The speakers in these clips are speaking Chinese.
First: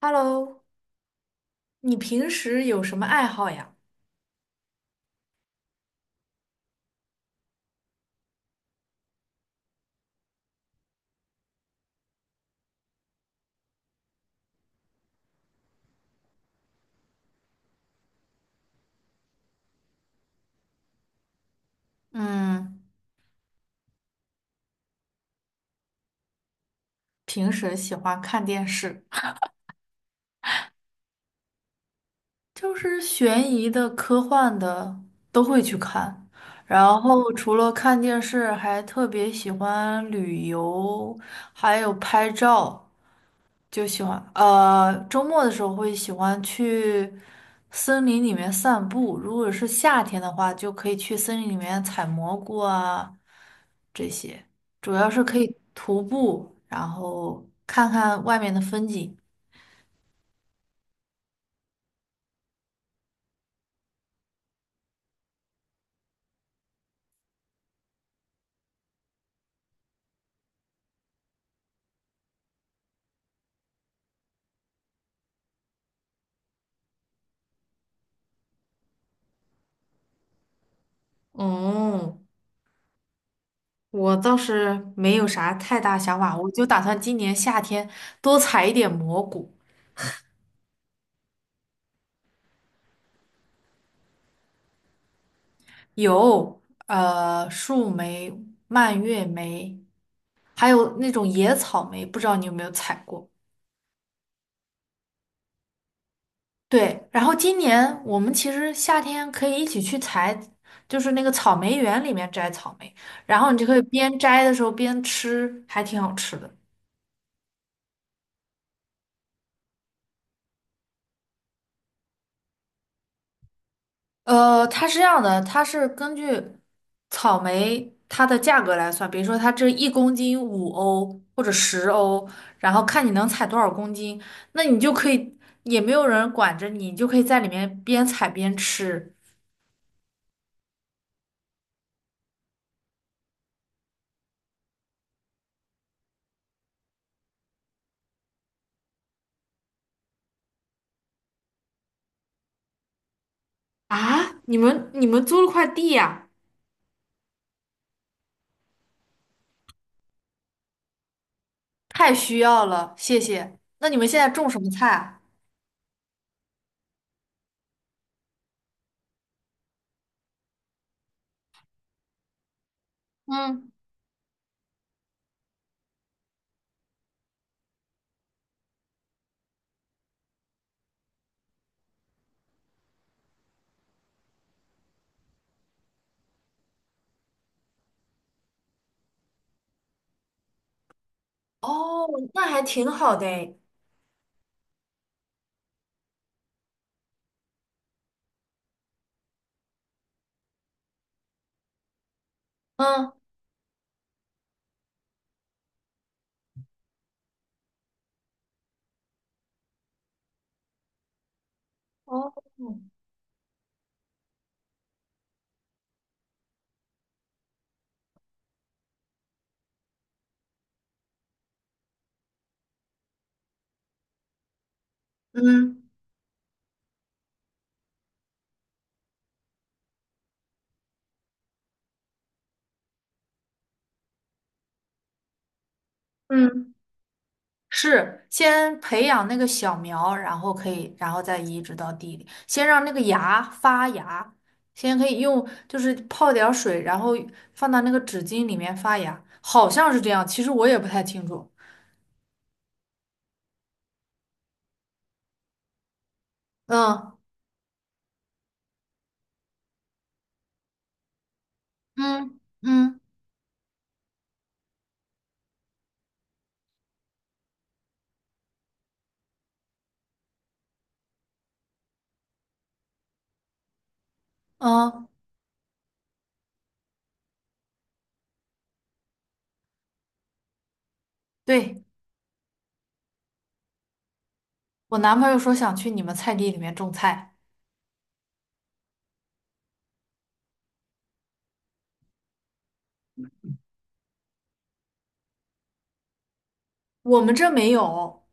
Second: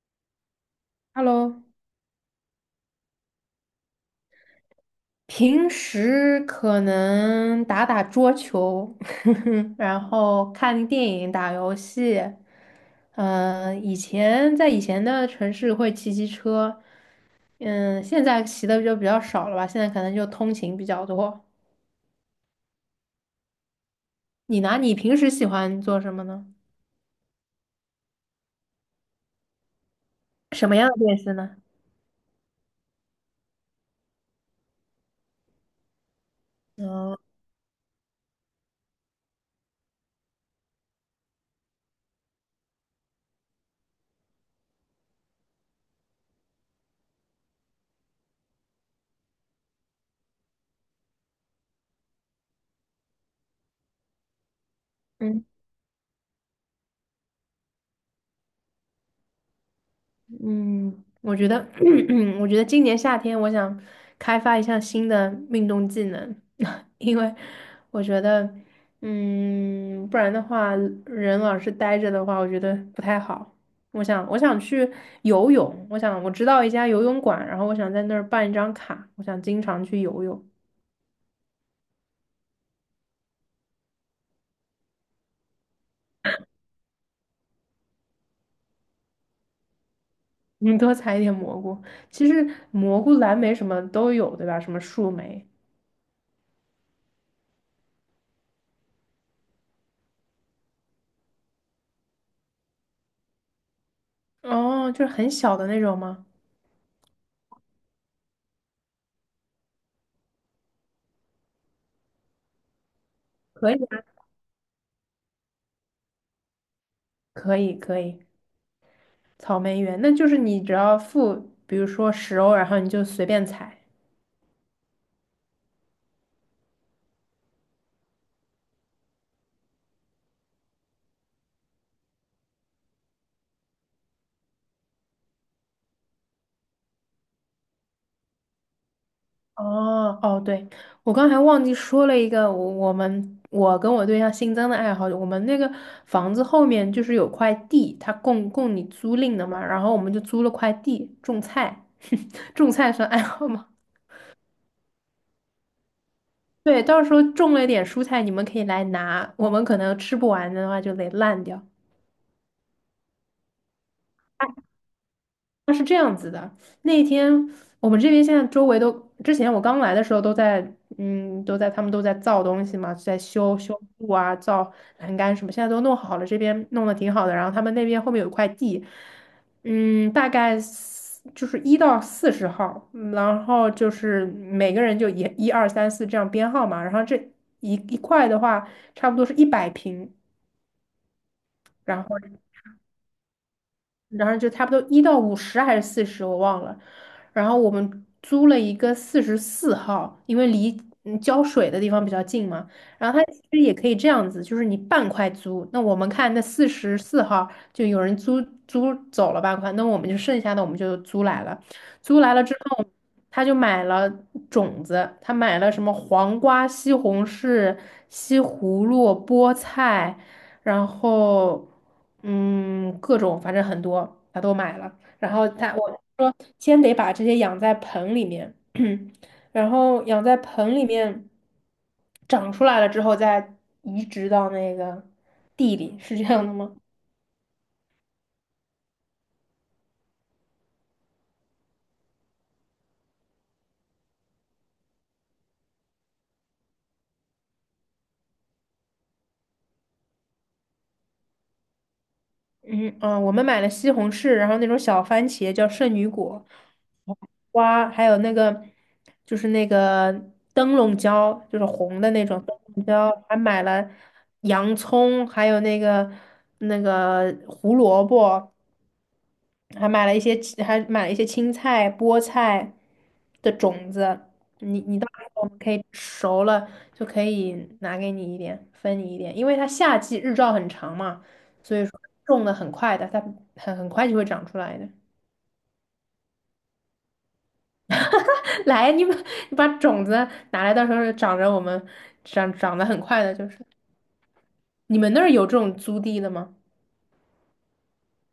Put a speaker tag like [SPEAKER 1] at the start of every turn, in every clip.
[SPEAKER 1] Hello，
[SPEAKER 2] Hello，
[SPEAKER 1] 你平时有什么爱好呀？
[SPEAKER 2] 平时可能打打桌球，然后看电影、打游戏。以前在以前的城市会骑骑车，现在骑的就比较少了吧，现在可能就通勤比较多。
[SPEAKER 1] 嗯，
[SPEAKER 2] 你呢？你平时喜欢做什么呢？
[SPEAKER 1] 平时喜欢看电视，
[SPEAKER 2] 什么样的电视呢？
[SPEAKER 1] 就是悬疑的、科幻的都会去看。然
[SPEAKER 2] 嗯
[SPEAKER 1] 后除了看电视，还特别喜欢旅游，还有拍照，就喜欢。周末的时候会喜欢去森林里面散步。如果是夏天的话，就可以去森林里面采蘑菇啊，这些，主要是可以徒步，然后看看外面的风景。
[SPEAKER 2] 嗯，我觉得，我觉得今年夏天我想开发一项新的运动技能，因为我觉得，不然的话，人老是呆着的话，我觉得不太好。我想去游泳，我想我知道一家游泳馆，然后我想在那儿办一张卡，我想经常去游泳。
[SPEAKER 1] 哦，我倒是没有啥太大想法，我就打算今年夏天多采一点蘑菇，
[SPEAKER 2] 你多采一点蘑菇，其实蘑菇、蓝莓什么都有，对吧？什么树莓，
[SPEAKER 1] 有树莓、蔓越莓，还有那种野草莓，不知道你有没有采过？
[SPEAKER 2] 哦，就是很小的那种吗？
[SPEAKER 1] 对，然后今年我们其实夏天可以一起去采，就是那个草莓园里面摘草莓，然后你就
[SPEAKER 2] 可
[SPEAKER 1] 可以
[SPEAKER 2] 以啊，
[SPEAKER 1] 边摘的时候边吃，还挺好吃的。
[SPEAKER 2] 可以，可以。草莓园，那就是你只要付，比如说10欧，然后你就随便采。
[SPEAKER 1] 它是这样的，它是根据草莓它的价格来算，比如说它这1公斤5欧或者10欧，然后看你能采多少公斤，那你就可以，也没有人管着你，你就可以在里面边采边吃。
[SPEAKER 2] 哦哦，对，我刚才忘记说了一个，我跟我对象新增的爱好，我们那个房子后面就是有块地，它供你租赁的嘛，然后我们就租了块地种菜，种菜算爱好吗？
[SPEAKER 1] 啊，你们租了块地呀？
[SPEAKER 2] 对，到时候种了一点蔬菜，你们可以来拿，我们可能吃不完的话就得烂掉。
[SPEAKER 1] 太需要了，谢谢。那你们现在种什么菜啊？
[SPEAKER 2] 它是这样子的，那一天我们这边现在周围都，之前我刚来的时候都在，他们都在造东西嘛，在修
[SPEAKER 1] 嗯，
[SPEAKER 2] 修路啊，造栏杆什么，现在都弄好了，这边弄得挺好的。然后他们那边后面有一块地，大概就是1到40号，然后就是每个人就一一二三四这样编号嘛。然后这一块的话，差不多是一百平，然
[SPEAKER 1] 哦，
[SPEAKER 2] 后。
[SPEAKER 1] 那还挺好的诶。
[SPEAKER 2] 然后就差不多1到50还是40，我忘了。然后我们租了一个四十四号，因为离浇水的地方比较近嘛。
[SPEAKER 1] 嗯，
[SPEAKER 2] 然后它其实也可以这样子，就是你半块租，那我们看那四十四号就有人租走了半块，那我们就剩下的我们就租来了。租
[SPEAKER 1] 哦，
[SPEAKER 2] 来了之后，他就买了种子，他买了什么黄瓜、西红柿、西葫芦、菠菜。然后各种反正很多，他都买了。然后他
[SPEAKER 1] 嗯。
[SPEAKER 2] 我说先得把这些养在盆里面，然后养在盆里面长出来了之后再移植到那个地里，是这样的
[SPEAKER 1] 嗯。
[SPEAKER 2] 吗？
[SPEAKER 1] 是先培养那个小苗，然后可以，然后再移植到地里，先让那个芽发芽，先可以用就是泡点儿水，然后放到那个纸巾里面发芽，好像是这样，其实我也不太清楚。
[SPEAKER 2] 嗯嗯，我们买了西红柿，然后那种小番茄叫圣女果
[SPEAKER 1] 嗯
[SPEAKER 2] 瓜，还有那个灯笼椒，就是红的那
[SPEAKER 1] 嗯
[SPEAKER 2] 种灯笼
[SPEAKER 1] 嗯
[SPEAKER 2] 椒，还买了洋葱，还有那个胡萝卜，还买了一些青菜、菠菜的种子。你到
[SPEAKER 1] 嗯，
[SPEAKER 2] 时候我们可以熟了就可以拿给你一点，分你一点，因为它夏季日照很长嘛，所
[SPEAKER 1] 对，
[SPEAKER 2] 以说种的很快的，它很快就会长出来的。
[SPEAKER 1] 我男朋友说想去你们菜地里面种菜。
[SPEAKER 2] 来，你把种子拿来，到时候长着我们长得很快的，就是。你们那儿有这种租地的吗？
[SPEAKER 1] 我们这没有，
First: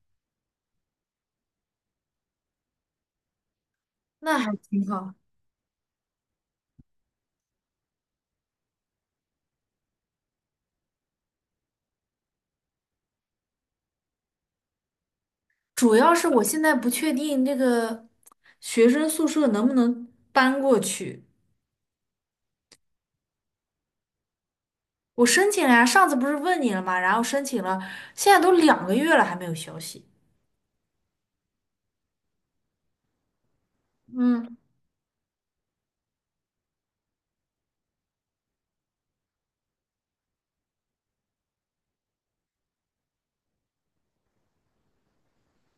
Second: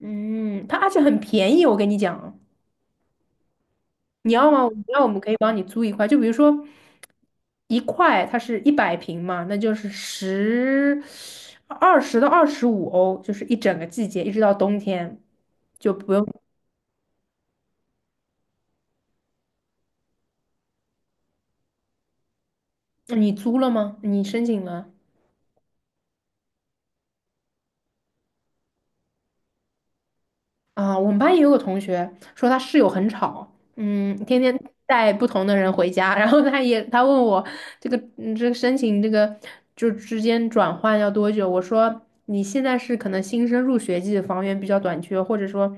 [SPEAKER 2] 嗯，它而且很便宜，我跟你讲。你
[SPEAKER 1] 那
[SPEAKER 2] 要
[SPEAKER 1] 还
[SPEAKER 2] 吗？
[SPEAKER 1] 挺
[SPEAKER 2] 那我
[SPEAKER 1] 好。
[SPEAKER 2] 们可以帮你租一块，就比如说一块，它是一百平嘛，那就是20到25欧，就是一整个季节，一直到冬天，就
[SPEAKER 1] 主
[SPEAKER 2] 不
[SPEAKER 1] 要是我
[SPEAKER 2] 用。
[SPEAKER 1] 现在不确定这个学生宿舍能不能搬过去。
[SPEAKER 2] 你租了吗？你申请了？
[SPEAKER 1] 我申请了呀，上次不是问你了吗？然后申请了，现在都两个月了还没有消息。
[SPEAKER 2] 啊，我们班也有个同学说他室友很吵，天
[SPEAKER 1] 嗯，
[SPEAKER 2] 天带不同的人回家，然后他问我这个申请这个就之间转换要多久？我说你现在是可能新生入学季房源比较短缺，或者说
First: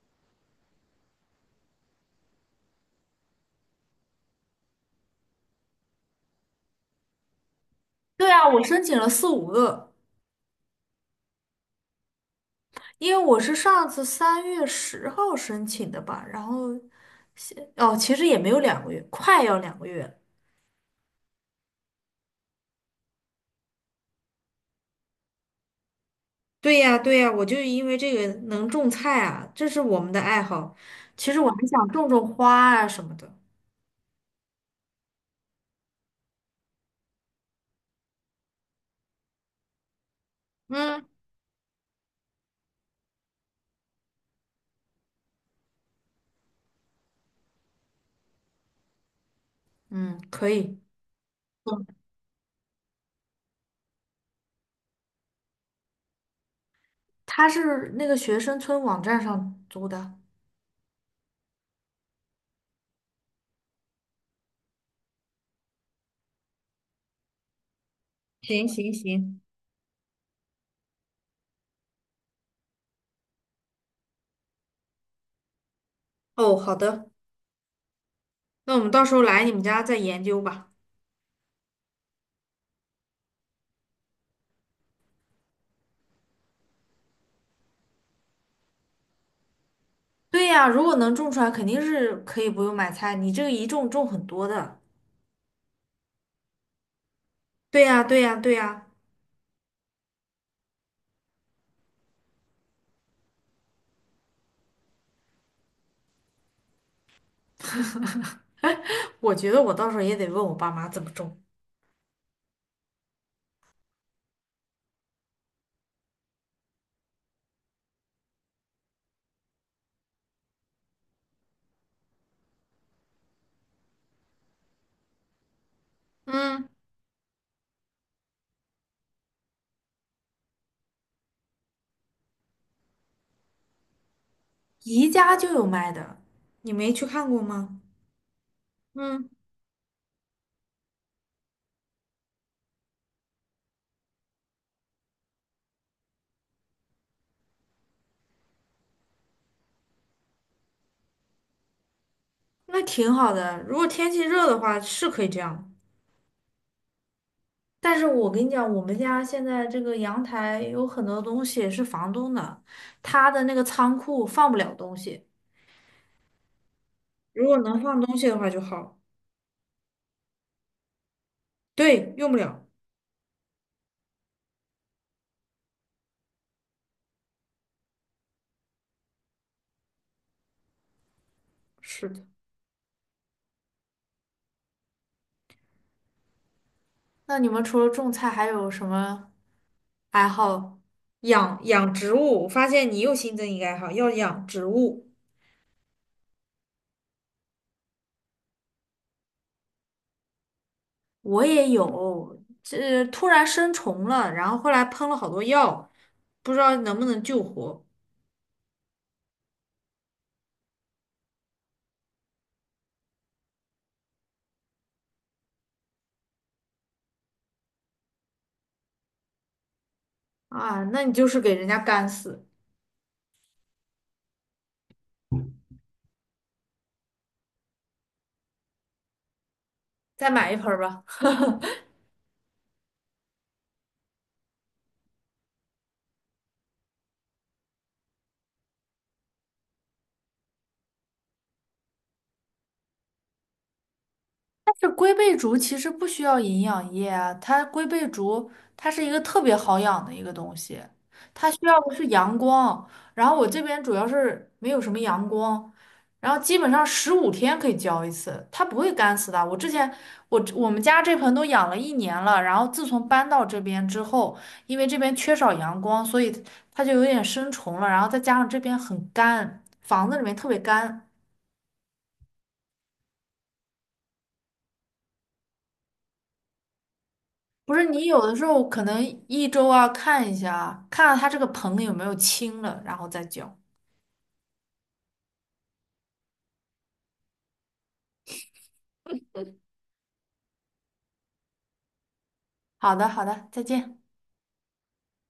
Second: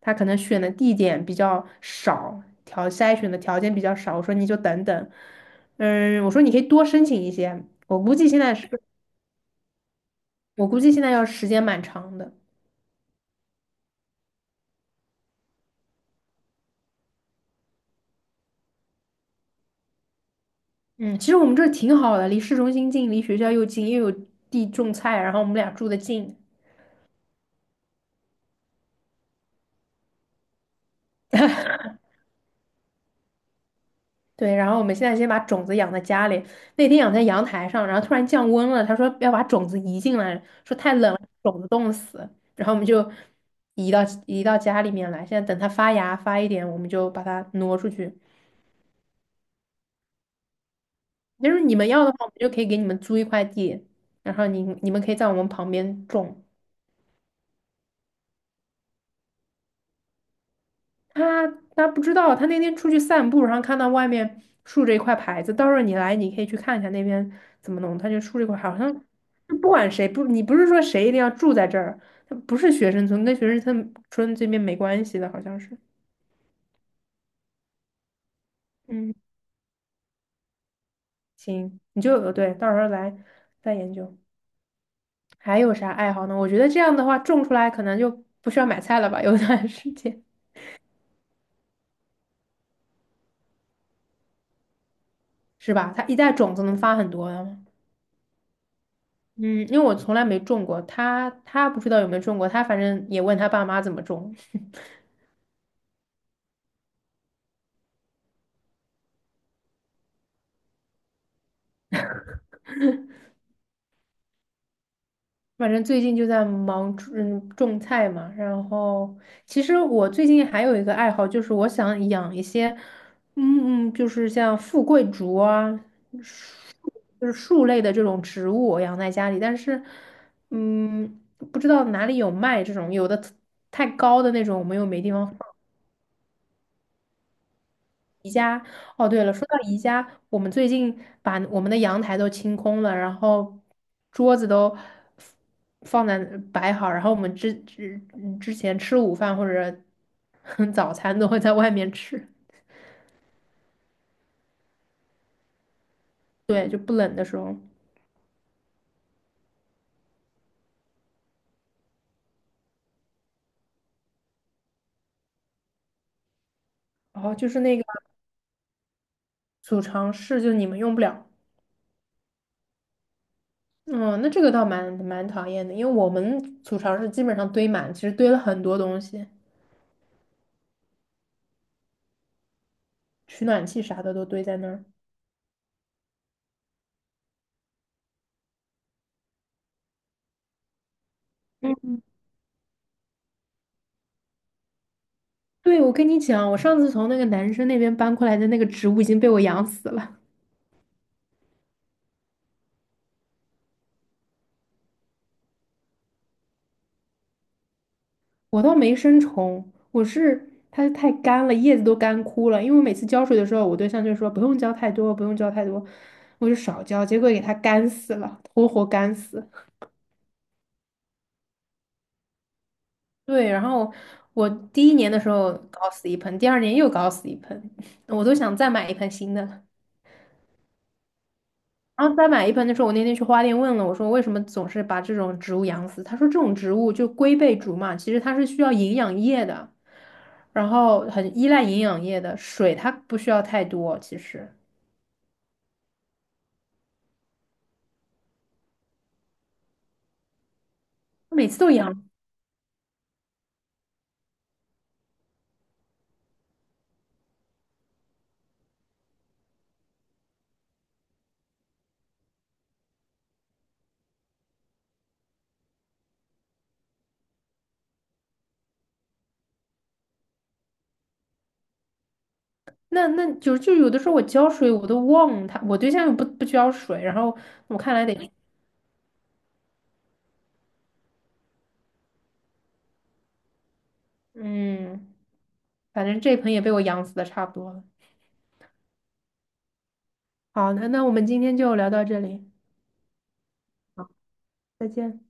[SPEAKER 2] 他可能选的地点比较少，筛选的条件比较少，我说你就等等，我说你可以多申请一些，
[SPEAKER 1] 对啊，我申请了四五个，
[SPEAKER 2] 我估计现在要时间蛮长的。
[SPEAKER 1] 因为我是上次3月10号申请的吧，然后哦，其实也没有两个月，快要两个月了。
[SPEAKER 2] 嗯，其实我们这儿挺好的，离市中心近，离学校又近，又有地种菜，然后我们俩住的近。
[SPEAKER 1] 对呀，对呀，我就是因为这个能种菜啊，这是我们的爱好。其实我还想种种花啊什么的。
[SPEAKER 2] 对，然后我们现在先把种子养在家里。那天养在阳台上，然后突然降温了，他说要把种子移进来，说太
[SPEAKER 1] 嗯，
[SPEAKER 2] 冷了，种子冻死。然后我们就移到移到家里面来。现在等它发芽发一点，我们就把它挪出去。
[SPEAKER 1] 嗯，可以。
[SPEAKER 2] 就是你们要的话，我们就可以给你们租一块地，然后你们可以在我们旁边种。
[SPEAKER 1] 他是那个学生村网站上租的。
[SPEAKER 2] 他他不知道，他那天出去散步，然后看到外面竖着一块牌子，到时候你来，你可以去看一下那边怎么弄。他就竖了一块，
[SPEAKER 1] 行
[SPEAKER 2] 好
[SPEAKER 1] 行
[SPEAKER 2] 像
[SPEAKER 1] 行，
[SPEAKER 2] 就不管谁不，你不是说谁一定要住在这儿，他不是学生村，跟学生村这边没关系的，好像是。
[SPEAKER 1] 哦，好的。那我们到时
[SPEAKER 2] 嗯，
[SPEAKER 1] 候来你们家再研究吧。
[SPEAKER 2] 行，你就对，到时候来再研究。还有啥爱好呢？我觉得这样的话，种出来可能就不需要买菜了吧，有段时间
[SPEAKER 1] 对呀，如果能种出来，肯定是可以不用买菜。你这个一种种很多的，
[SPEAKER 2] 是吧？它一袋种子能发很多的。
[SPEAKER 1] 对呀，对呀，对呀。
[SPEAKER 2] 嗯，因为我从来没种过，他不知道有没有种过，他反正也问他爸妈怎么种，
[SPEAKER 1] 我觉得我到时候也得问我爸妈怎么种。
[SPEAKER 2] 反正最近就在忙种菜嘛。然后其实我最近还有一个爱好，就是我想养一些，就是像富贵竹啊，
[SPEAKER 1] 嗯，
[SPEAKER 2] 树就是树类的这种植物，我养在家里，但是嗯，不知道哪里有卖这种，太高的那种，我们又没
[SPEAKER 1] 宜
[SPEAKER 2] 地
[SPEAKER 1] 家
[SPEAKER 2] 方
[SPEAKER 1] 就有卖的，你没去看过吗？
[SPEAKER 2] 哦，对
[SPEAKER 1] 嗯，
[SPEAKER 2] 了，说到宜家，我们最近把我们的阳台都清空了，然后桌子都放在摆好，然后我们之前吃午饭或者 早餐都会在外面吃
[SPEAKER 1] 那挺好的。如果天气热的话，是可以这样。
[SPEAKER 2] 的时候，
[SPEAKER 1] 但是我跟你讲，我们家现在这个阳台有很多东西是房东的，他的那个仓库放不了东西。
[SPEAKER 2] 然后
[SPEAKER 1] 如
[SPEAKER 2] 就
[SPEAKER 1] 果
[SPEAKER 2] 是那
[SPEAKER 1] 能
[SPEAKER 2] 个
[SPEAKER 1] 放东西的话就好。
[SPEAKER 2] 储藏室，就你们用不了。
[SPEAKER 1] 对，用不了。
[SPEAKER 2] 嗯，那这个倒蛮讨厌的，因为我们储藏室基本上堆满，其实堆了很多东西，
[SPEAKER 1] 是的。
[SPEAKER 2] 取暖器啥的都堆在那儿。
[SPEAKER 1] 那你们除了种菜，还有什么爱好？养养
[SPEAKER 2] 嗯，
[SPEAKER 1] 植物，我发现你又新增一个爱好，要养植物。
[SPEAKER 2] 对，我跟你讲，我上次从那个男生那边搬过来的那个植物已经被我养死了。
[SPEAKER 1] 我也有，这突然生虫了，然后后来喷了好多药，不知道能不能救活。
[SPEAKER 2] 我倒没生虫，我是它太干了，叶子都干枯了。因为我每次浇水的时候，我对象就说不用浇太多，不用浇太多，我就少浇，结果给它干死了，活活干死。
[SPEAKER 1] 啊，那你就是给人家干死。
[SPEAKER 2] 对，然后我第一年的时候搞死一盆，第二年又搞死一盆，我都想再买一盆新的了
[SPEAKER 1] 再买一盆儿吧。
[SPEAKER 2] 然后再买一盆的时候，我那天去花店问了，我说为什么总是把这种植物养死？他说这种植物就龟背竹嘛，其实它是需要营养液的，然后很依赖营养液的，水它不需要太多。其实
[SPEAKER 1] 这龟背竹其实不需要营养液啊，它龟背竹它是一个特别好养的一个东西，
[SPEAKER 2] 每
[SPEAKER 1] 它需
[SPEAKER 2] 次都
[SPEAKER 1] 要的
[SPEAKER 2] 养，
[SPEAKER 1] 是阳光。然后我这边主要是没有什么阳光，然后基本上15天可以浇一次，它不会干死的。我之前我们家这盆都养了1年了，然后自从搬到这边之后，因为这边缺少阳光，所以它就有点生虫了，然后再加上这边很干，房子里面特别干。
[SPEAKER 2] 那就有的时候我浇水我都忘了它，我对象又不浇水，然后
[SPEAKER 1] 不
[SPEAKER 2] 我
[SPEAKER 1] 是
[SPEAKER 2] 看来
[SPEAKER 1] 你
[SPEAKER 2] 得，
[SPEAKER 1] 有的时候可能1周啊看一下啊，看看它这个硼有没有清了，然后再浇。
[SPEAKER 2] 嗯，反正这盆也被我养死的差不多了。好，那我们今天就聊到这里，
[SPEAKER 1] 好的，好的，再见。
[SPEAKER 2] 再见。